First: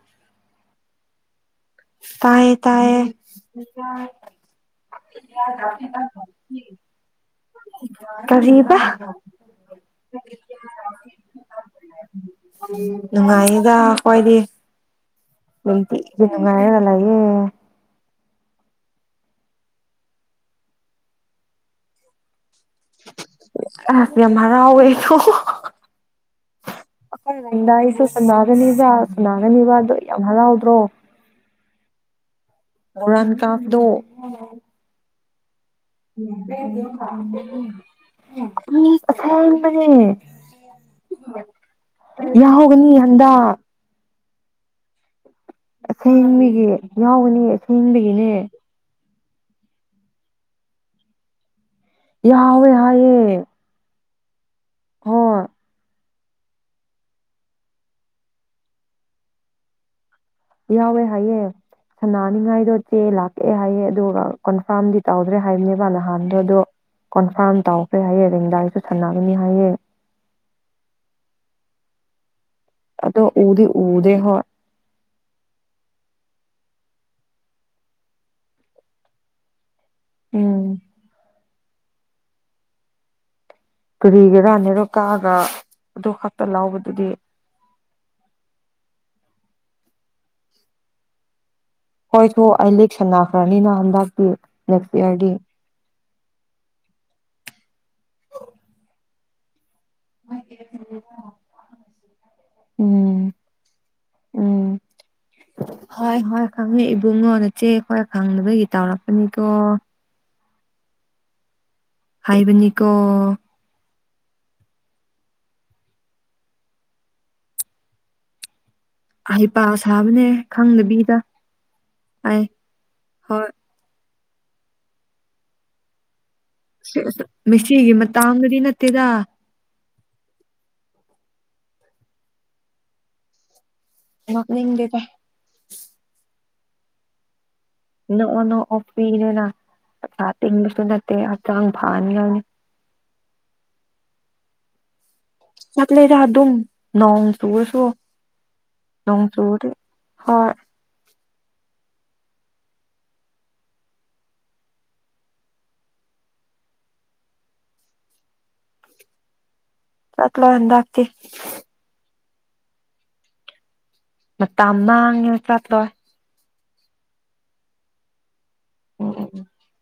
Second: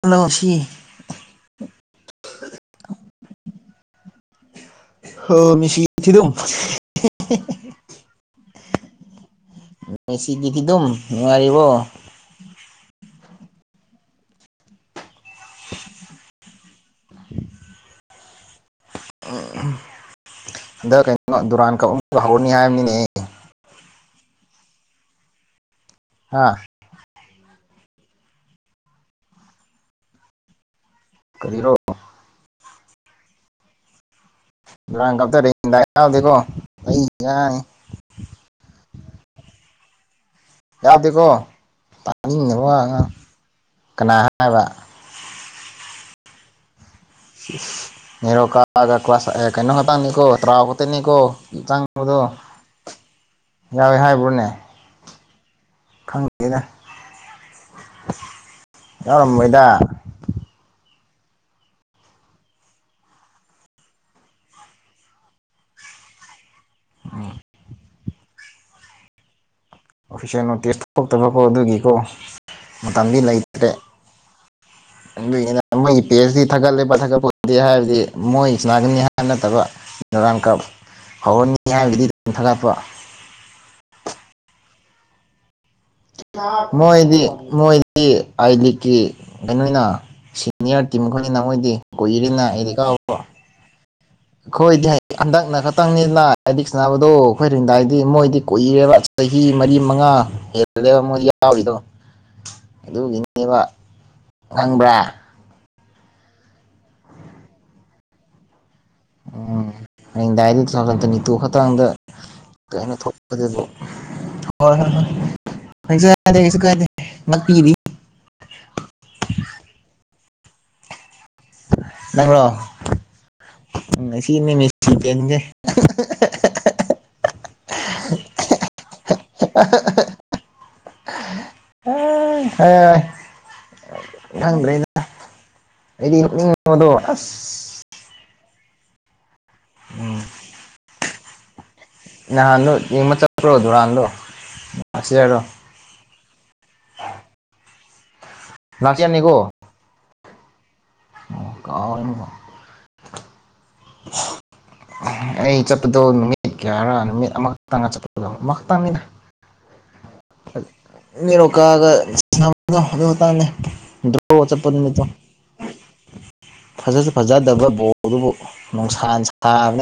hello ꯁꯤ ꯇꯌꯦ ꯇꯥꯏꯌꯦ ꯍꯣ ꯃꯦꯁꯤ ꯊꯤꯗꯨꯝ ꯀꯖꯤꯕ ꯃꯦꯁꯤꯤꯒꯤꯊꯤꯗꯨꯝ ꯅꯔꯔꯤꯕ ꯅꯨꯡꯉꯥꯏꯌꯦꯗ ꯑꯩꯣꯏꯗꯤ ꯏ ꯉꯒ ꯂꯌꯦ ꯗ ꯀꯩꯅꯣ ꯗꯔꯥꯟ ꯀ ꯎꯃ ꯍ ꯍꯥꯏꯝꯅꯦ ꯍ ꯑꯣꯏꯋꯦꯣ ꯑꯥ ꯑꯩꯈꯣꯏ ꯅꯪꯗ ꯑꯩꯁꯨ ꯁꯅꯥꯒꯅꯤꯕ ꯁꯅꯥꯒꯅꯤꯕ ꯑꯗꯨꯣ ꯌꯥꯝ ꯍꯔꯥꯎꯗ꯭ꯔꯣ ꯀꯔꯤꯔꯣ ꯃꯔꯥꯟ ꯀꯥꯞꯗ ꯀꯗꯔ ꯃꯅꯦ ꯌꯥꯎꯗꯦꯀꯣ ꯇꯥꯅꯤꯡꯉꯕ ꯌꯥꯎꯒꯅꯤ ꯍꯟꯗꯛ ꯀꯅꯥ ꯍꯥꯏꯕ ꯑꯁꯦꯡꯦꯡꯕꯒꯤ ꯌꯥꯎꯒꯅꯤ ꯑꯁꯦꯡꯦꯡꯕꯒꯤꯅꯦ ꯀ ꯀꯩꯅꯣꯍ ꯇꯪꯅꯤꯀꯣ ꯇ꯭ꯔꯥꯎ ꯀꯅꯤꯀꯣ ꯃꯗꯣ ꯌꯥꯎꯋꯦ ꯍꯥꯏꯌꯦ ꯌꯥꯋꯦ ꯍꯥꯏꯕ꯭ꯔꯣꯅꯦ ꯍꯣꯏ ꯈꯪꯗꯦꯅꯦ ꯌꯥꯎꯔꯃꯩꯗ ꯦ ꯍꯥꯏꯌꯦ ꯁꯥꯟꯅꯅꯤꯡꯉꯥꯏꯗꯣꯆꯦ ꯂꯥꯛꯀꯑꯦ ꯍꯥꯏꯌꯦꯦ ꯑꯗꯨꯒ ꯀꯟꯐꯥꯔꯝꯗꯤ ꯇꯧꯗ꯭ꯔꯦ ꯍꯥꯏꯕꯅꯦꯕ ꯅꯍꯥꯟꯗꯣ ꯑꯗꯣ ꯀꯣꯟꯐꯥꯔꯝ ꯇꯧꯈ꯭ꯔꯦ ꯍꯥꯏꯌꯦꯦ ꯔꯦꯡꯗꯥꯏꯁꯨ ꯁꯥꯟꯅꯒꯅꯤ ꯍꯥꯏꯌꯦꯦ ꯄꯩꯁꯦ ꯅꯣꯇꯤꯁ ꯊꯣꯛꯇꯕꯀꯣ ꯑꯗꯨꯒꯤꯀꯣ ꯃꯇꯝꯗꯤ ꯑꯗꯣ ꯎꯗꯤ ꯂꯩꯇ꯭ꯔꯦ ꯎꯗꯦ ꯍꯣꯏ ꯄꯤ ꯑꯩꯆ ꯗꯤ ꯊꯥꯒꯠꯂꯦꯕ ꯊꯥꯒꯠꯄ ꯑꯣꯏꯗꯦ ꯍꯥꯏꯕꯗꯤ ꯃꯣꯏ ꯏꯁꯅꯥꯒꯅꯤ ꯍꯥꯏ ꯅꯠꯇꯕ ꯔꯥꯡ ꯀꯞ ꯎꯝ ꯍꯧꯔꯟꯅꯤ ꯍꯥꯏꯔꯒꯗꯤ ꯐꯒꯠꯄ ꯇꯔꯤꯒꯔꯅꯦꯅꯤꯔꯣ ꯀꯥꯒ ꯃꯣꯏꯣꯏꯗꯤ ꯃꯣꯏꯗꯤ ꯑꯗꯤ ꯀ ꯀꯩꯅꯣ ꯑꯣꯏꯅ ꯁꯤꯅꯤꯌꯔ ꯇꯤꯝ ꯈꯣꯏꯅ ꯅ ꯃꯣꯏꯗꯤ ꯍꯣꯏꯁꯨ ꯑꯩ ꯂꯦꯛ ꯁꯟꯅꯈ꯭ꯔꯅꯤꯅ ꯍꯟꯗꯛ ꯍꯣꯏꯗꯤ ꯍꯟꯗꯛꯅ ꯈꯛꯇꯪꯅꯤ ꯗꯤ ꯁꯥꯟꯅꯕꯗꯣ ꯑꯩꯈꯣꯏꯔꯤꯦꯡꯗꯥꯏꯗꯤ ꯃꯣꯏꯗꯤ ꯀꯨꯏꯔꯦꯕ ꯆꯍꯤ ꯃꯔꯤ ꯃꯉꯥ ꯍꯦꯜꯂꯦꯕ ꯑꯃꯨꯛ ꯌꯥꯎꯔꯤꯗꯣ ꯎꯝ ꯑꯗꯨꯒꯤꯅꯦꯕ ꯎꯝ ꯈꯪꯕ꯭ꯔꯥ ꯍꯣꯏ ꯍꯣꯏ ꯈꯪꯉꯦ ꯏꯕꯨꯡꯉꯣ ꯅꯆꯦ ꯍꯣꯏ ꯈꯪꯗꯅꯕꯒꯤ ꯇꯧꯔꯛꯄꯅꯤꯀꯣ ꯆꯥ ꯂꯟꯇꯅꯤꯇꯨ ꯈꯨꯥꯡꯗ ꯍꯥꯏꯕꯅꯤꯀꯣ ꯀꯅ ꯊꯣꯛꯂꯛꯄꯗꯦꯗꯣ ꯍꯣꯏ ꯍꯣꯏ ꯍꯣꯏ ꯀꯩꯁꯨ ꯀꯥꯏꯗꯦ ꯀꯩꯁꯨ ꯀꯥꯏꯗꯦ ꯉꯄꯤꯤꯔꯤ [unintelligible] ꯑꯍꯩ ꯄ ꯁꯥꯕꯅꯦ ꯈꯪꯗꯕꯤꯗ ꯅꯪ꯭ꯔꯣ ꯑꯩ ꯍꯣꯏ ꯎ ꯁꯤꯅꯦ ꯄꯦꯟꯁꯦ ꯃꯦꯁꯤꯒꯤ ꯃ ꯑꯪꯗꯤ ꯅꯠꯇꯦꯗ [unintelligible] ꯑꯥ ꯈꯪꯗ꯭ꯔꯦꯅ ꯅꯣꯛꯅꯤꯡꯗꯦꯗ ꯑꯩꯗꯤ ꯅꯣꯛꯅꯤꯡ ꯃꯗꯣ ꯑꯁ ꯅꯣꯛꯑꯣ ꯅꯣꯛꯑꯣ ꯐ꯭ꯔꯤꯅꯤꯅ ꯄꯩꯁꯥ ꯇꯤꯡꯕꯁꯨ ꯅꯠꯇꯦ ꯍꯛꯆꯥꯡ ꯐꯍꯟꯒꯅꯤ ꯅꯍꯥꯟꯗꯨ ꯌꯦꯡꯕ ꯆꯠꯄ꯭ꯔꯣ ꯗꯨꯔꯟꯗꯨ ꯆꯠꯂꯦꯗ ꯑꯗꯨꯝ ꯅꯣꯡ ꯆꯨꯔꯁꯨ ꯂꯥꯁ ꯅꯣꯡ ꯆꯨꯔꯗꯤ ꯍꯣꯏ ꯀꯥꯎꯔꯦꯅꯦꯀꯣ ꯑꯩ ꯆꯠꯄꯗꯣ ꯅꯨꯃꯤꯠ ꯀꯌꯥꯔꯥ ꯅꯨꯃꯤꯠ ꯑꯃꯈꯛꯇꯪꯑ ꯆꯠꯄꯗꯣ ꯑꯃꯈꯛꯇꯪꯅꯤꯗ ꯆꯠꯂꯣꯏ ꯑ ꯍꯟꯗꯛꯇꯤ ꯅꯦꯔꯣꯀꯥꯒ ꯁꯥꯅꯕꯗꯨ ꯑꯗꯨ ꯃꯇꯥꯡꯅꯦ ꯗ꯭꯭ꯔꯣ ꯆꯠꯄꯗꯨ ꯃꯇꯝ ꯅꯨꯃꯤꯠꯇꯣ ꯃꯥꯡꯉꯦ ꯆꯠꯂꯣꯏ ꯐꯖꯁꯨ ꯐꯖꯗꯕ ꯕꯣꯟꯗꯨꯕꯨ ꯅꯨꯡꯁꯥꯅ ꯁꯥꯕ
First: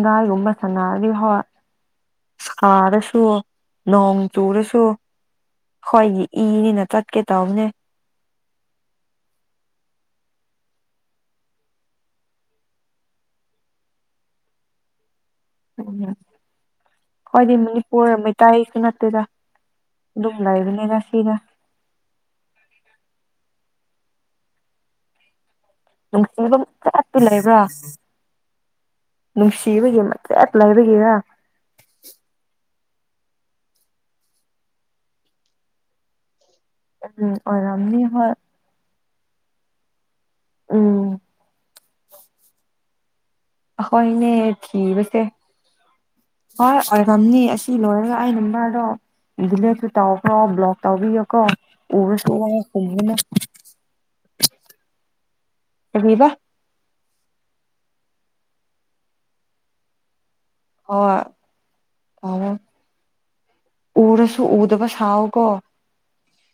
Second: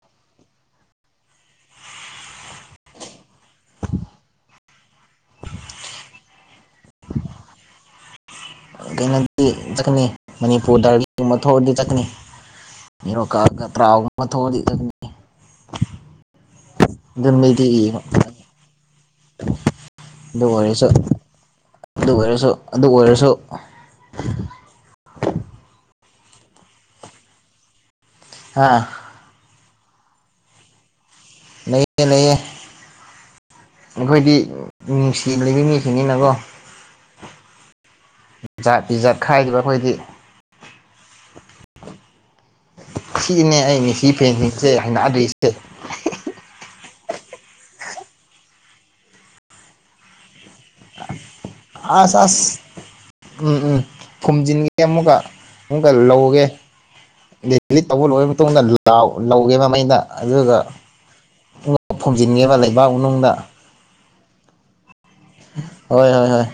ꯪꯒꯥꯏꯒꯨꯝꯕ ꯁꯥꯟꯅꯔꯗꯤ ꯍꯣꯏ ꯁꯥꯥꯔꯁꯨ ꯅꯣꯡ ꯆꯨꯔꯁꯨ ꯑꯈꯣꯏꯒꯤ ꯏꯅꯤꯅ ꯆꯠꯀꯦ ꯇꯧꯕꯅꯦ ꯀꯩꯅꯣꯗꯤ ꯆꯠꯀꯅꯤ ꯃꯅꯤꯄꯨꯔꯗ [unintelligible] ꯊꯣꯛꯑꯗꯤ ꯆꯠꯅꯤ ꯅꯦꯔꯣꯀꯥꯒ ꯇ꯭ꯔꯥꯎꯒꯨꯝꯕ ꯊꯣꯛꯑꯗꯤ ꯆꯠꯀꯅꯤ [unintelligible] ꯈꯣꯏꯗꯤ ꯃꯤꯗꯤ ꯃꯅꯤꯄꯨꯔ ꯌꯦꯡꯕ ꯃꯩꯇꯩꯁꯨ ꯅꯠ ꯑꯗꯨ ꯑꯣꯏꯔꯁꯨ ꯁꯤꯅ ꯑꯗꯨ ꯑꯣꯏꯔꯁꯨ ꯑꯗꯨ ꯑꯣꯏꯔꯁꯨ [inaudible] ꯅꯨꯡꯁꯤꯕ [unintelligible] ꯂꯩꯕ꯭ꯔꯥ ꯑ ꯁꯤꯕꯒꯤ ꯃꯆꯦꯠ ꯂꯩꯕꯒꯤꯔ ꯅꯩꯌꯦ ꯅꯩꯌꯦ ꯑꯈꯣꯏꯗꯤ ꯃꯤꯅꯨꯡꯁꯤꯂꯩꯕ ꯃꯤꯁꯤꯡꯅꯤꯅꯀꯣ ꯎꯝ ꯑꯣꯏꯔꯝꯅꯤ ꯍꯣꯏ ꯈꯥꯏꯔꯤꯕ ꯑꯩꯈꯣꯏꯗꯤ ꯎꯝ ꯁꯤꯅꯦ ꯑꯩꯅꯦ ꯁꯤ ꯑꯩꯈꯣꯏꯅꯦ ꯐꯦꯟꯁꯤꯡꯁꯦ ꯍꯩꯅꯗ꯭ꯔꯤꯁꯦ ꯑꯣꯝꯅꯤ ꯑꯁꯤ ꯂꯣꯏꯔꯒ ꯑꯩꯅ ꯃꯥꯗꯣ ꯕꯨꯂꯦꯠꯇꯨ ꯇꯧꯈ꯭ꯔꯣ ꯂꯣꯛ ꯇꯧꯕꯤꯌꯨꯀꯣ ꯑꯁ ꯑꯁ [unintelligible] ꯎꯝ ꯎꯝ ꯐꯨꯝꯖꯤꯟꯒꯦ ꯑꯃꯨꯛꯀ ꯑꯃꯨꯛꯀ ꯂꯧꯒꯦ ꯗꯦꯂꯤꯠ ꯇꯧꯕ ꯂꯣꯏꯔꯕ ꯃꯇꯨꯡꯗ ꯂꯥꯎ ꯂꯧꯒꯦꯕ ꯃꯩꯗ ꯑꯗꯨꯒ ꯍꯣꯏ ꯄꯨꯂꯞ ꯇꯧꯋꯣ ꯐꯨꯝꯖꯤꯟꯒꯦꯕ ꯂꯩꯕꯥꯛ ꯃꯅꯨꯡꯗ ꯎꯔꯁꯨ ꯎꯗꯕ ꯁꯥꯎꯀꯣ ꯍꯣꯏ ꯍꯣꯏ ꯍꯣꯏ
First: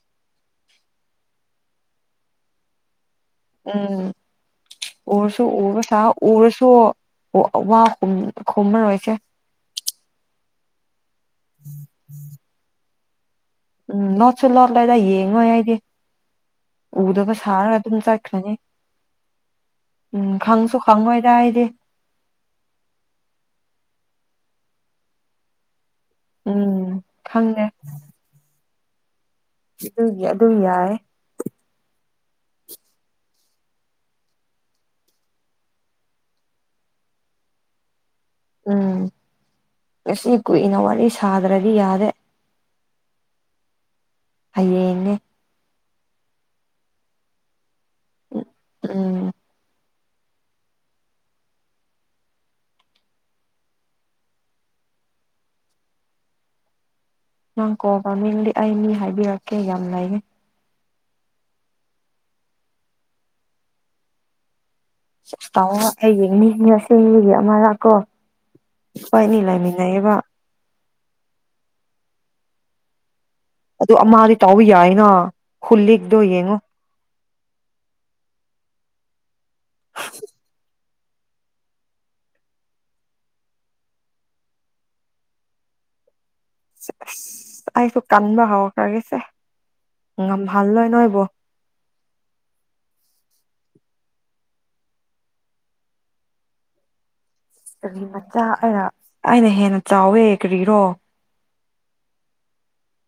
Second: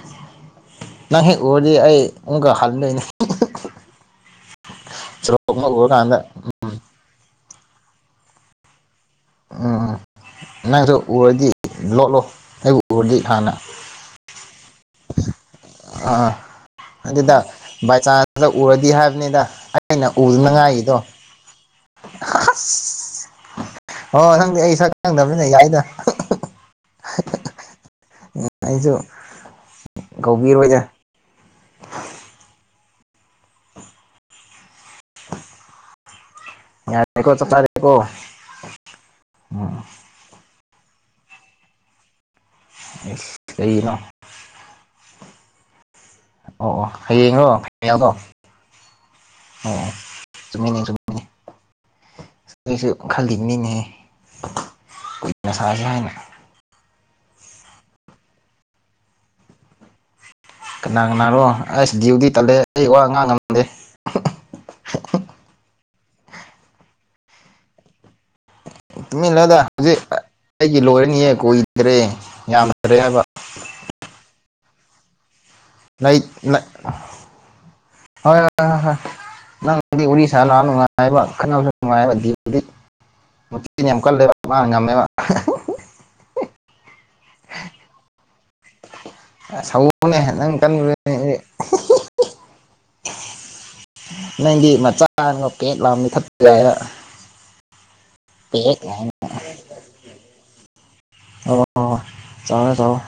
ꯅꯪ ꯍꯦꯛ ꯎꯔꯗꯤ ꯑꯩ ꯑꯃꯨꯛꯀ ꯍꯜꯗꯣꯏꯅꯤ ꯎꯝ ꯎꯔꯁꯨ ꯁꯣꯔꯣꯛ ꯑꯃ ꯎꯕ ꯁꯥꯎ ꯎꯔꯀꯥꯟꯗ ꯎꯔꯁꯨ ꯋꯥ ꯋꯥ ꯈꯨꯝꯃꯔꯣꯏꯁꯦ ꯎꯝ ꯅꯪꯁꯨ ꯎꯔꯗꯤ ꯂꯣꯠꯂꯣ ꯑꯩꯕꯨ ꯎꯔꯗꯤ ꯍꯥꯟꯅ ꯎꯝ [unintelligible] ꯂꯩꯔ ꯌꯦꯡꯉꯣꯏ ꯑꯩꯗꯤ ꯑꯥ ꯎꯗꯕ ꯑꯗꯨꯗ ꯁꯥꯔꯒ ꯑꯗꯨꯝ ꯕꯥꯏ ꯆꯥꯟꯁꯇ ꯆꯠꯈ꯭ꯔꯅꯤ ꯎꯔꯗꯤ ꯍꯥꯏꯕꯅꯤꯗ ꯑꯩꯅ ꯎꯝ ꯈꯪꯁꯨ ꯎꯗꯨꯅꯉꯥꯏꯒꯤꯗꯣ ꯈꯪꯉꯣꯏꯗ ꯑꯩꯗꯤ ꯑꯁ ꯑꯣ ꯅꯪꯗꯤ ꯑꯩ ꯁꯛ ꯈꯪꯗꯕꯅꯤꯅ ꯌꯥꯏꯗ ꯎꯝ ꯐꯪꯉꯦ ꯑꯩꯁꯨ ꯑꯗꯨꯒꯤ ꯑꯗꯨꯝ ꯀꯧꯕꯤꯔꯣꯏꯗ ꯌꯥꯏꯌꯦ [inaudible] ꯌꯥꯔꯦꯀꯣ ꯆꯞꯆꯥꯔꯦꯀꯣ ꯎꯝ ꯉꯁꯤ ꯀꯨꯏꯅ ꯋꯥꯔꯤ ꯁꯥꯗ꯭ꯔꯗꯤ ꯌꯥꯔꯦ ꯍꯩꯁ ꯀꯔꯤꯅꯣ ꯍꯌꯦꯡꯅꯦ ꯑꯣ ꯑꯣ ꯍꯌꯦꯔꯣ [unintelligible] ꯑꯣ ꯎꯝ ꯑꯣ ꯆꯨꯝꯃꯤꯅꯦ ꯆꯨꯝꯃꯤꯅꯦ ꯁꯤꯁꯨ ꯈꯜꯂꯤꯅꯤꯅꯦ ꯀꯅꯁꯥꯥꯁ ꯍꯥꯏꯅ ꯅꯪ ꯀꯣꯕꯃꯤꯡꯗꯤ ꯑꯩ ꯃꯤ ꯍꯥꯏꯕꯤꯔꯛꯀꯦ ꯌꯥꯝ ꯂꯩꯌꯦ ꯀꯅꯥ ꯀꯅꯥꯅꯣ ꯑꯁ ꯗ꯭ꯌꯨꯇꯤ ꯇꯠꯂꯦ ꯑꯩ ꯋꯥ ꯉꯥꯡ ꯉꯝꯗꯦ ꯑꯩ ꯌꯦꯡꯅꯤꯅꯦꯁ ꯌꯦ ꯑꯃ ꯂꯥꯛꯀꯣ ꯇꯨꯃꯤꯟꯅꯗ ꯍꯧꯖꯤꯛ ꯑꯩꯒꯤ ꯂꯣꯏꯔꯅꯤꯌꯦ ꯀꯨꯏꯗ꯭ꯔꯦ ꯌꯥꯝꯗ꯭ꯔꯦ ꯍꯥꯏꯕ ꯑꯗꯨ ꯑꯃꯗꯤ ꯇꯥꯎꯕ ꯌꯥꯏꯅ ꯈꯨꯜꯂꯤꯗꯣ ꯂꯩ ꯌꯦꯡꯉꯣ ꯂꯩ [unintelligible] ꯅꯨꯡꯉꯥꯏꯕ ꯈꯠꯅꯕꯁꯨ ꯅꯨꯡꯉꯥꯏꯕ ꯗꯤ ꯃꯆꯦꯝ ꯀꯥꯟꯂꯦꯕ ꯉꯝꯃꯦꯃ ꯑꯩꯁꯨ ꯀꯥꯟꯕ ꯍꯕꯔꯒꯦꯁꯦ [unintelligible] ꯅꯪꯗꯤ ꯃꯆꯥ ꯀꯦ ꯂꯥꯃꯤ ꯈ ꯀꯔꯤ ꯃꯆꯥ ꯑꯔ ꯑꯩꯅ ꯍꯦꯟꯅ ꯆꯥꯎꯋꯦ ꯀꯔꯤꯔꯣ ꯑꯣ ꯆꯥꯎꯂꯦ ꯆꯂꯣ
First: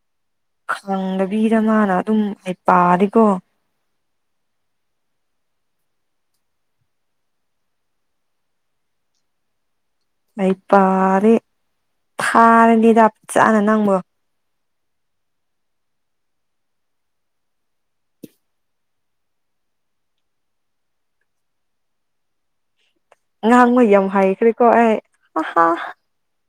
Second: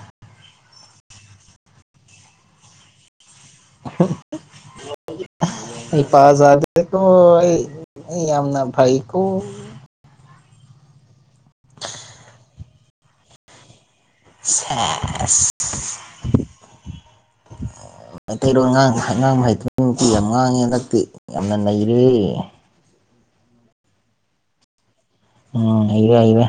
ꯈꯪꯗꯕꯤꯗ ꯃꯥꯅ ꯑꯗꯨꯝ ꯍꯩꯄꯥꯗꯤ ꯀꯣ [unintelligible] ꯍꯩꯄꯥ ꯖꯥꯗꯦꯀꯣ ꯑꯩ ꯌꯥꯝꯅ ꯐꯩꯀꯣ ꯑꯩꯄꯥꯗꯤ ꯊꯥꯔꯗꯤꯗ ꯐꯖꯟꯅ ꯅꯪꯕꯨ ꯁꯦꯁ ꯃꯩꯇꯩꯔꯣꯟ ꯉꯥꯡ ꯉꯥꯡꯕ ꯍꯩꯇꯕ ꯌꯥꯝ ꯉꯥꯡꯉꯦ ꯍꯟꯗꯛꯇꯤ ꯌꯥꯝꯅ ꯅꯩꯔꯦ ꯉꯍꯥꯡꯕ ꯌꯥꯝ ꯍꯩꯈ꯭ꯔꯦꯀꯣ ꯑꯩ ꯎꯝ ꯍꯩꯔꯦ ꯍꯩꯔꯦ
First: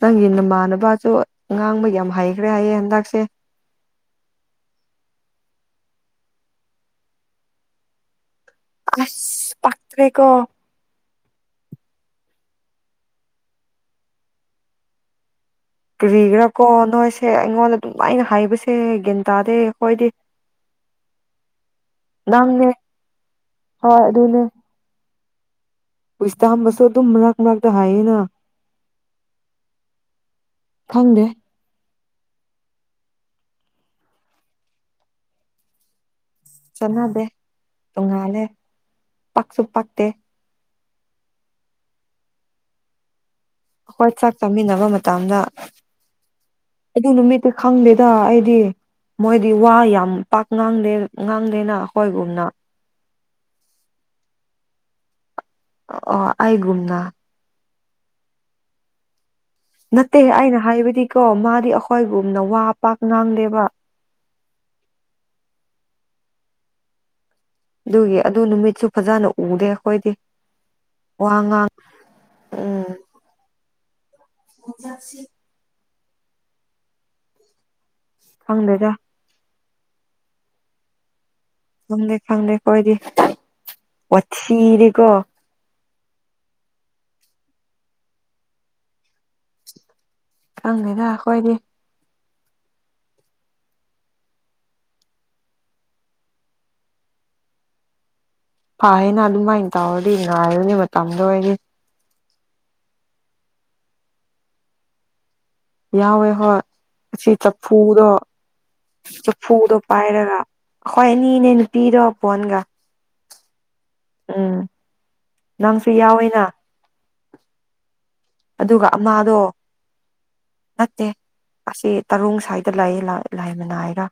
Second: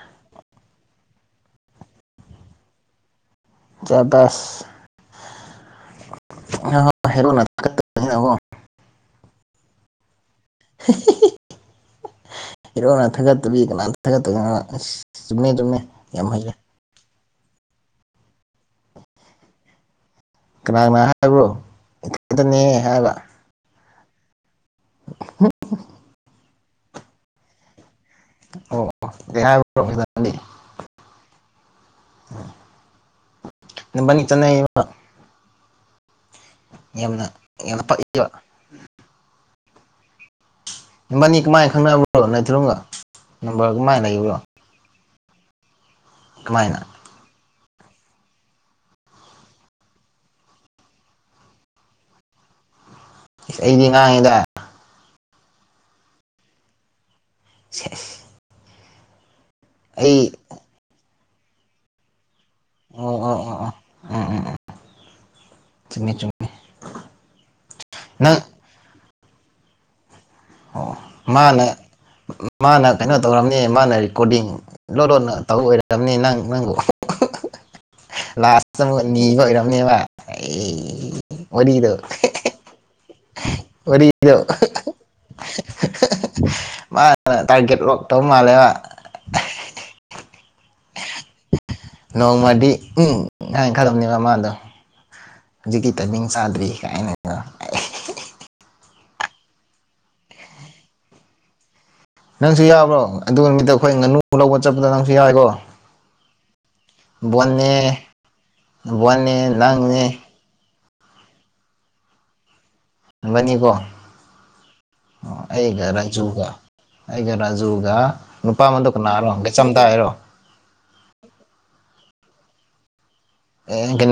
ꯅꯪꯒꯤ ꯅꯃꯥꯟ ꯁꯅꯕꯁꯨ ꯉꯥꯡꯕ ꯌꯥꯝ ꯍꯩꯒ꯭ꯔꯦ ꯍꯥꯏꯌꯦ ꯍꯟꯗꯛꯁꯦ [unintelligible] [unintelligible] ꯑꯁ ꯄꯥꯛꯇ꯭ꯔꯦ ꯀꯣ ꯍꯤꯔꯣꯅ ꯊꯥꯒꯠꯇꯕꯤ ꯀꯅꯥ ꯊꯥꯒꯠꯇꯣꯢꯅꯣ ꯀꯔꯤꯒꯤꯔꯥꯀꯣ ꯅꯣꯏꯁꯦ ꯑꯩꯉꯣꯟꯗ ꯑꯗꯨꯃꯥꯢꯅ ꯍꯥꯏꯕꯁꯦ ꯒꯤꯟ ꯇꯥꯗꯦ ꯑꯩꯈꯣꯏꯗꯤ ꯀꯅꯥ ꯀꯅꯥ ꯍꯥꯏꯕ꯭ꯔꯣ ꯏꯊꯟꯇꯅꯦ ꯍꯥꯏꯔ ꯍꯣꯢ ꯑꯗꯨꯅꯦ [unintelligible] ꯕꯨꯁꯨ ꯑꯗꯨꯝ ꯃꯔꯛ ꯃꯔꯛꯇ ꯍꯥꯏꯌꯦꯅ [unintelligible] ꯈꯪꯗꯦ ꯅꯕꯅꯤ ꯆꯟꯅꯩꯕ ꯆꯠꯅꯗꯦ ꯌꯥꯝꯅ ꯄꯛꯏꯕ ꯇꯣꯡꯉꯥꯜꯂꯦ ꯄꯛꯁꯨ ꯄꯛꯇꯦ ꯅꯕꯥꯅꯤ ꯀꯃꯥꯏ ꯈꯪꯅꯔꯕ꯭ꯔꯣ [unintelligible] ꯑꯩꯈꯣꯏ ꯆꯥꯛ ꯆꯥꯃꯤꯟꯅꯕ ꯃꯇꯝꯗ ꯀꯃꯥꯏꯅ ꯑꯗꯨ ꯅꯨꯃꯤꯠꯇ ꯈꯪꯗꯦꯗ ꯑꯩꯗꯤ ꯃꯣꯏꯗꯤ ꯋꯥ ꯌꯥꯝ ꯄꯥꯛ ꯉꯥꯡꯗꯦ ꯉꯥꯡꯗꯦꯅ ꯑꯩꯈꯣꯏꯒꯨꯝꯅ ꯢꯁ ꯑꯩꯗꯤ ꯉꯥꯡꯉꯤꯗꯥ ꯑꯣ ꯑꯩꯒꯨꯅ ꯁꯦꯁ ꯅꯠꯇꯦ ꯑꯩ ꯑꯩꯅ ꯍꯥꯏꯕꯗꯤꯀꯣ ꯃꯥꯗꯤ ꯑꯩꯈꯣꯏꯒꯨꯝꯅ ꯋꯥ ꯄꯥꯛ ꯑꯣ ꯑꯣ ꯑꯣ ꯉꯥꯡꯗꯦꯕ ꯑꯣ ꯎꯝ ꯎꯝ ꯎꯝ ꯆꯨꯝꯃꯦ ꯆꯨꯝꯃꯦ ꯑꯗꯨꯒꯤ ꯑꯗꯨ ꯅꯪ ꯅꯨꯃꯤꯠꯁꯨ ꯐꯖꯅ ꯎꯗꯦ ꯑꯩꯈꯣꯏꯗꯤ ꯑꯣ ꯋꯥ ꯃꯥꯅ ꯉꯥꯡ ꯃꯥꯅ ꯎꯝ ꯀꯩꯅꯣ ꯇꯧꯔꯝꯅꯦ ꯃꯥꯅ ꯀꯣꯔꯗꯤꯡ ꯂꯣꯟꯂꯣꯟꯣꯟꯅ ꯇꯧ ꯑꯣꯏꯔꯕꯅꯤ ꯅꯪ ꯅꯪꯕꯨ ꯂꯥꯁꯇ ꯈꯪꯗꯦꯗ ꯑꯃꯨꯛ ꯅꯤꯕ ꯑꯣꯏꯔꯝꯅꯦꯕ ꯑꯦ ꯑꯣꯏ ꯀꯤꯗꯣ ꯈꯪꯗꯦ ꯈꯪꯗꯦ ꯑꯩꯈꯣꯏꯗꯤ ꯑꯣꯏ ꯀꯤꯗꯣ ꯋꯥꯊꯤꯗꯤꯀꯣ ꯃꯥ ꯇꯥꯔꯒꯦꯠ ꯂꯣꯛꯇꯧ ꯃꯥꯜꯂꯦꯕ ꯀꯪ ꯂꯩꯗ ꯑꯩꯣꯏꯗꯤ ꯅꯣꯡꯃꯗꯤ ꯍꯥꯏꯅꯈꯗꯕꯅꯦꯕ ꯃꯥꯗꯣ ꯍꯧꯖꯤꯛꯀꯤ ꯇꯥꯏꯃꯤꯡ ꯆꯥꯗ꯭ꯔꯤ ꯀꯥꯏꯅ ꯐ ꯍꯥꯏꯅ ꯑꯗꯨꯃꯥꯏꯅ ꯇꯧꯔꯗꯤ ꯉꯥꯏꯔꯅꯤ ꯃꯇꯝꯗꯣ ꯑꯣꯏꯗꯤ ꯅꯪꯁꯨ ꯌꯥꯕ꯭ꯔꯣ ꯑꯗꯨ ꯅꯨꯃꯤꯠꯇ ꯑꯩꯈꯣꯏ ꯉꯥꯅꯨ ꯂꯧꯕ ꯆꯠꯄꯗ ꯅꯪꯁꯨ ꯌꯥꯏꯀꯣ ꯌꯥꯎꯋꯦ ꯍꯣꯏ ꯁꯤ ꯕꯣꯟꯅꯦ ꯆꯐꯨꯗꯣ ꯕꯣꯟꯅꯦ ꯆꯐꯨꯗꯣ ꯅꯪꯅꯦ ꯄꯥꯏꯔꯒ ꯑꯩꯈꯣꯏ ꯑꯅꯤꯅꯦ ꯅꯨꯄꯤꯗꯣ ꯄꯣꯟꯣꯟꯒ ꯕꯅꯤꯀꯣ ꯎꯝ ꯅꯪꯁꯨ ꯌꯥꯎꯏꯦꯅ ꯔꯥꯖꯨꯒ ꯑꯩꯒ ꯔꯥꯖꯨꯒ ꯅꯨꯄꯥ ꯑꯃꯗꯨ ꯑꯃꯗꯣ ꯅꯥꯔꯣꯒ ꯆꯝꯗꯥ ꯍꯥꯏꯔꯣ ꯅꯠꯇꯦ ꯑꯁꯤ ꯑꯁꯤ ꯇꯔꯨ ꯁ꯭ꯋꯥꯏꯗ ꯂꯥꯛꯑ ꯑꯦ ꯂꯥꯏꯃꯅꯥꯏꯔ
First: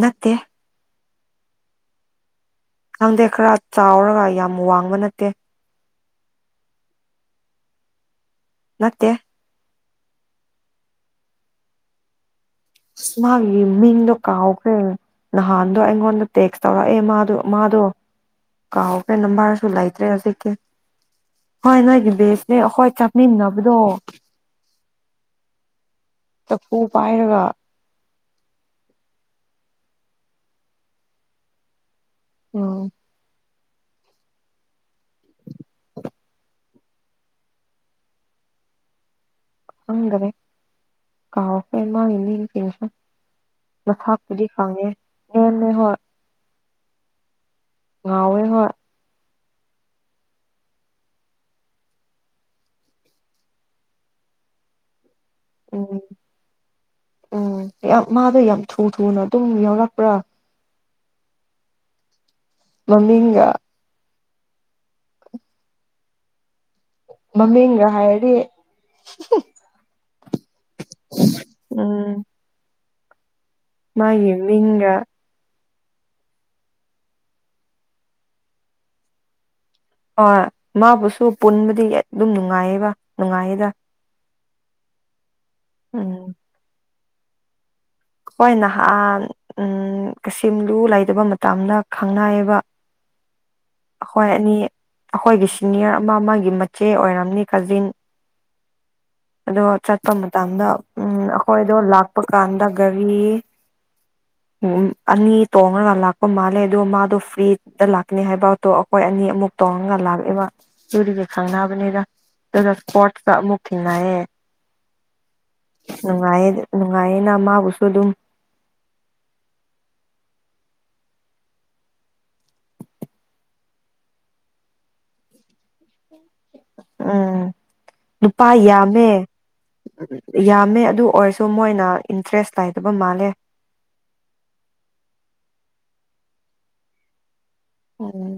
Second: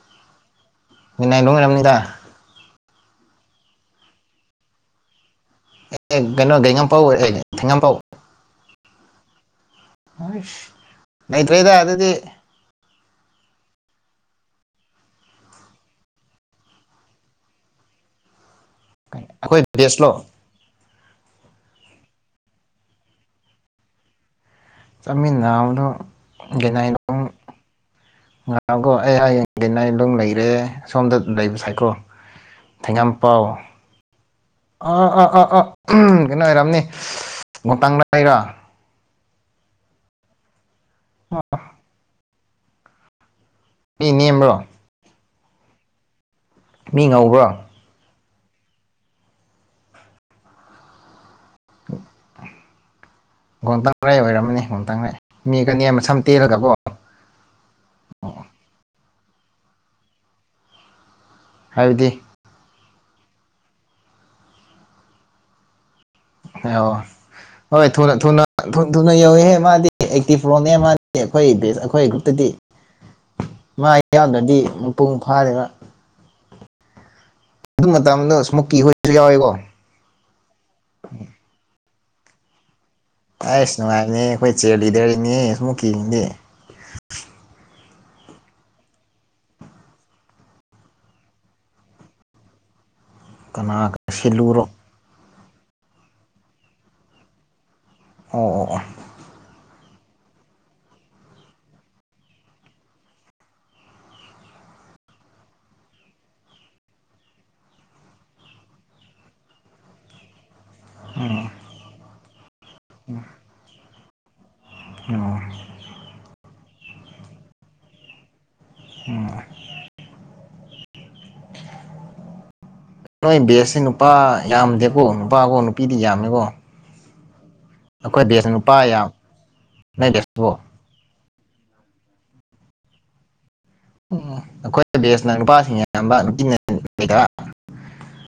ꯅꯠꯇꯦ ꯃꯤꯥꯏ ꯅꯣꯡꯉ ꯌꯥꯝꯃꯤꯗ ꯈꯪꯗꯦ ꯈꯔ ꯆꯥꯎꯔꯒ ꯌꯥꯝ ꯋꯥꯡꯕ ꯅꯠꯇꯦ ꯑꯦ ꯀꯩꯅꯣ ꯀꯩꯉꯄꯥꯎ ꯑꯦ ꯊꯦꯡꯉꯝꯄꯥꯎ ꯃꯠꯇꯦ ꯂꯩꯇ꯭ꯔꯩꯗ ꯑꯗꯨꯗꯤ ꯁ ꯃꯥꯒꯤ ꯃꯤꯗ ꯀꯥꯎꯒꯦ ꯅꯍꯥꯟꯗꯣ ꯑꯩꯉꯣꯟꯗ ꯇꯦꯛꯁ ꯇꯧꯔꯛꯑꯦ ꯃꯥꯗꯣ ꯃꯥꯗꯣ ꯀꯥꯣ ꯐ ꯑꯩꯈꯣꯏ ꯅꯝꯕꯔꯁꯨꯨꯂ ꯏꯇꯔꯦ ꯕꯦꯁꯂꯣ ꯁꯤꯀꯦ ꯍꯣꯏ ꯅꯣꯏꯒꯤ ꯕꯦꯁꯅꯦ ꯍꯈꯣꯏ ꯆꯥꯃꯤꯟꯅꯕꯗꯣ ꯃꯤ ꯅꯎꯅ ꯇ ꯐꯨ ꯄꯑꯒ ꯉꯥꯏꯍꯥꯛꯀꯣ ꯑꯩ ꯍꯌꯦꯡ ꯀꯩꯅ ꯑꯗꯨꯝ ꯂꯩꯔꯦ ꯁꯣꯝꯗ ꯂꯩꯕ ꯁ ꯍꯥꯏꯀ꯭ꯔꯣ ꯎꯝ ꯊꯦꯉꯝ ꯄꯥꯎ ꯑ ꯑꯥ ꯑꯥ ꯑꯥ ꯀꯩꯅꯣ ꯑꯣꯏꯔꯝꯅꯤ ꯇꯥꯡꯗꯏꯔꯣ ꯑꯉꯅꯦꯦ ꯀꯥꯎ ꯐꯦꯃ ꯏꯅꯤ ꯀꯁ ꯃꯤ ꯃꯊꯄꯨꯗꯤ ꯅꯦꯝꯕ꯭ꯔꯣ ꯈꯪꯉꯦ ꯅꯅꯦ ꯍꯣꯏ ꯃꯤ ꯉꯧꯕ꯭ꯔꯥ ꯥꯎꯋꯦ ꯍ ꯍ ꯒꯣꯝꯇꯪꯔꯩ ꯑꯣꯏꯔꯝꯅꯤ ꯒꯝꯇꯪꯈꯩ ꯎꯝ ꯎꯝ ꯌꯥꯝ ꯃꯥꯗ ꯌꯥꯝ ꯊꯨ ꯊꯨꯅ ꯇꯨꯡ ꯌꯥꯎꯔꯛꯄ꯭ꯔꯥ ꯍꯥꯏꯕꯗꯤ ꯃꯃꯤꯒ ꯑꯣ ꯃꯃꯤꯡꯒ ꯍꯣꯏ ꯊꯅ ꯍꯥꯏꯔꯗꯤ ꯊꯨꯅ ꯊꯨꯅ ꯌꯧꯋꯦꯍꯦ ꯃꯥꯗꯤ ꯑꯦꯛꯇꯤ ꯐ꯭ꯔꯣꯟꯅꯦ ꯃꯥꯗꯤ ꯑꯩꯈꯣꯏ ꯕꯦꯁ ꯑꯩꯈꯣꯏ ꯎꯝ ꯒ꯭ꯔꯨꯞꯇꯗꯤ ꯃꯥꯒꯤ ꯃꯥꯌꯥꯝꯗ꯭ꯔꯗꯤ ꯃꯤꯡꯒ ꯃꯄꯨꯡ ꯐꯥꯔꯒ ꯑꯗꯨ ꯃꯇꯝꯗꯣ ꯏꯁꯃꯨꯛꯀꯤ ꯍꯣꯏꯁꯨ ꯌꯥꯎꯋꯦꯀꯣ ꯑ ꯃꯥꯕꯨꯁꯨ ꯄꯨꯟꯕꯗꯤ ꯑꯗꯨꯝ ꯅꯨꯡꯉꯥꯏꯌꯦꯕ ꯅꯨꯡꯉꯥꯏꯌꯦꯗ ꯑꯩꯁ ꯅꯨꯡꯉꯥꯏꯅꯦ ꯑꯩꯈꯣꯏ ꯆꯦꯜꯂꯤꯗꯔꯤꯅꯦ ꯁꯃꯨꯀꯤꯅꯦ ꯎꯝ ꯍꯣꯏ ꯅꯍꯥꯟ ꯎ ꯀꯩꯁꯝꯂꯨ ꯂꯩꯇꯕ ꯃꯇꯝꯗ ꯈꯪꯅꯌꯦꯕ ꯀꯅꯥ ꯀꯅꯥ ꯁꯤꯜꯂꯨꯔꯣ ꯑꯩꯈꯣꯏꯒꯤ ꯁꯤꯅꯤꯌꯔ ꯑꯃ ꯑꯃꯒꯤ ꯃꯆꯦ ꯑꯣꯏꯔꯝꯅꯤ ꯀꯥꯖꯤꯟ ꯑꯣ ꯑꯣ ꯑꯣ ꯑꯗꯣ ꯆꯠꯄ ꯃꯇꯝꯗ ꯎꯝ ꯑꯩꯈꯣꯏꯗꯣ ꯂꯥꯛꯄ ꯀꯥꯟꯗ ꯒꯥꯔꯤ [unintelligible] ꯑꯅꯤ ꯇꯣꯡꯉꯒ ꯂꯥꯛꯄ ꯃꯥꯜꯂꯦ ꯑꯗꯨꯒꯣ ꯃꯥꯗꯣ ꯐ꯭ꯔꯤꯗ ꯂꯥꯛꯀꯅꯤ ꯍꯥꯏꯕꯗꯣ ꯑꯩꯈꯣꯏ ꯑꯅꯤ ꯑꯃꯨꯛ ꯇꯣꯡꯉꯒ ꯂꯥꯛꯑꯦꯕ ꯆꯨꯔꯤꯁꯦ ꯈꯪꯅꯕꯅꯤꯗ ꯑꯗꯨꯗ ꯏꯁꯄꯣꯔꯠꯁꯀ ꯑꯃꯨꯛ ꯊꯦꯡꯅꯌꯦ ꯑꯗꯨꯒ ꯅꯨꯡꯉꯥꯏꯌꯦꯅ ꯃꯥꯕꯨꯁꯨ ꯑꯗꯨꯝ ꯑꯣ ꯅꯣꯏ ꯕꯦꯁꯁꯦ ꯅꯨꯄꯥ ꯌꯥꯝꯗꯦꯀꯣ ꯅꯨꯄꯥꯒꯣ ꯅꯨꯄꯤꯗꯤ ꯌꯥꯝꯃꯦꯀꯣ ꯎꯝ ꯑꯩꯈꯣꯏ ꯅꯨꯄꯥ ꯕꯦꯁꯅ ꯌꯥꯝꯃꯦ ꯌꯥꯝ ꯅꯣꯏ ꯕꯦꯁꯇꯣ ꯌꯥꯝꯃꯦ ꯑꯗꯨ ꯑꯣꯏꯔꯁꯨ ꯑꯗꯨ ꯃꯣꯏꯅ ꯏꯟꯇꯔꯦꯁ ꯂꯩꯥꯏꯗꯕ ꯃꯥꯜꯂꯦ ꯎꯝ ꯑꯩꯈꯣꯏ ꯕꯦꯁꯅ ꯅꯨꯄꯥꯁꯤꯡ ꯑꯌꯥꯝꯕ ꯅꯨꯄꯤꯅꯗ ꯎꯝ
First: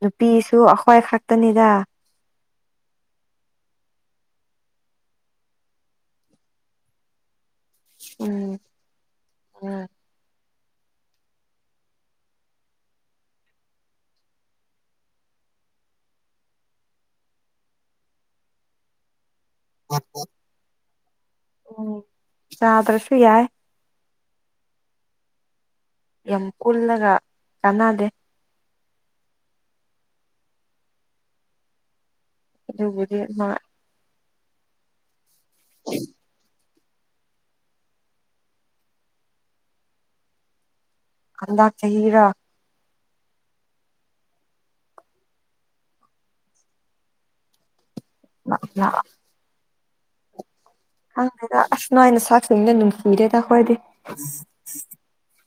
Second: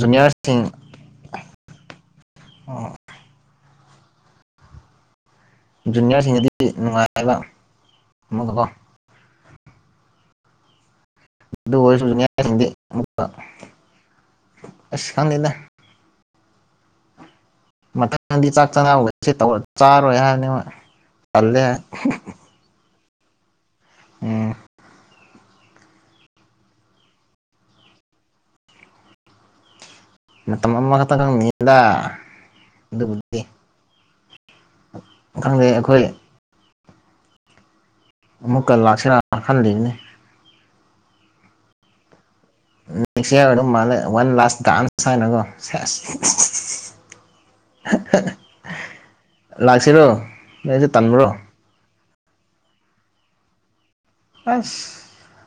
ꯅꯨꯄꯤꯁꯨ ꯑꯩꯈꯣꯏ ꯈꯛꯇꯅꯤꯗ ꯑꯣ ꯖꯨꯅꯤꯌꯔꯁꯤꯡꯗꯗꯤ ꯅꯨꯡꯉꯥꯏꯕ ꯎꯝ ꯑꯃꯒꯀꯣ ꯎꯝ ꯑꯗꯨ ꯁ ꯏꯁꯝꯂ ꯃꯊ ꯅꯗꯤ ꯆꯥꯛ ꯆꯅꯥ ꯑꯕꯒꯗ ꯁꯤ ꯆꯥꯔꯣꯏ ꯍꯥꯏꯕꯅꯤ ꯆꯜꯂꯦ ꯎꯝ ꯆꯥꯗ꯭ꯔꯁꯨ ꯌꯥꯏ ꯑꯣ ꯌꯥꯝ ꯄꯨꯜꯂꯒ ꯀꯥꯟꯅꯗꯦ ꯃꯇꯃ ꯈꯊꯪ ꯌꯦꯗꯥ ꯕꯨꯗꯤ ꯃꯥ ꯈꯪꯗꯩ ꯑꯩꯈꯣꯏ ꯑꯃꯨꯛꯀ ꯂꯥꯛꯁꯤꯔ ꯈꯜꯂꯤꯕꯅꯤ ꯀꯟꯗ ꯆꯍꯤꯔ ꯅꯦꯛꯁ ꯏꯌꯥꯔ ꯑꯗꯨꯝ ꯃꯥꯜꯂꯦ ꯋꯥꯟ ꯂꯥꯁ ꯗꯥꯟꯁ ꯍꯥꯏꯅꯀꯣ ꯁꯁ ꯑꯣ [unintelligible] ꯂꯥꯛꯁꯤꯔꯣ ꯅꯁꯦ ꯇꯟꯕ꯭ꯔꯣ ꯅꯥꯏꯩꯅ ꯆꯥꯛ ꯁꯅ ꯅꯨꯡꯁꯤꯔꯦ ꯇꯥꯈꯣꯏꯗꯤ ꯑꯁ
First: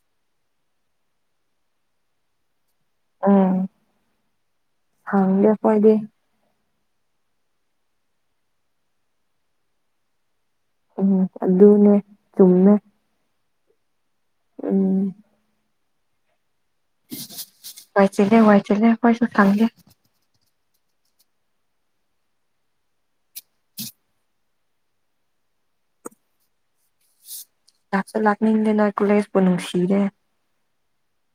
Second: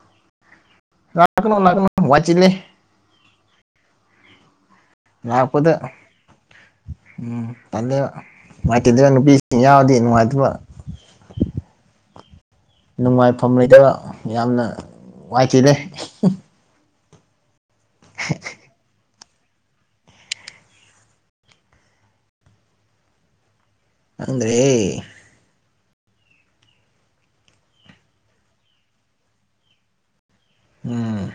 ꯂꯅꯥꯥꯛꯀꯅꯣ ꯂꯥꯛꯅꯣ ꯋꯥꯆꯂꯦ ꯎꯝ ꯊꯪꯒꯦ ꯂꯥꯛꯄꯗ ꯐꯣꯏꯗꯤꯦ ꯎꯝ ꯐꯗꯦꯕ ꯅꯨꯡꯉꯥꯏꯇꯗꯕ ꯅꯨꯄꯤꯁꯤꯡ ꯌꯥꯎꯔꯗꯤ ꯅꯨꯡꯉꯥꯏꯇꯕ ꯎꯝ ꯑꯗꯨ ꯑꯗꯨꯅꯦ ꯆꯨꯝꯃꯦ ꯐꯝꯂꯣꯏꯗꯕ ꯌꯥꯝꯅ ꯋꯥꯏꯈꯤꯦꯅꯦꯦ ꯋꯥꯏꯆꯤꯂꯦ ꯋꯥꯏꯆꯂꯦ ꯀꯣꯏꯁꯨ ꯊꯥꯡꯒꯦ ꯑꯗ꯭ꯔꯦ ꯂꯥꯛꯆ ꯂꯥꯛꯅꯤꯡꯗꯦ ꯅꯣꯏ ꯀꯂꯦꯖꯄ ꯅꯨꯡꯁꯤꯔꯦ ꯑ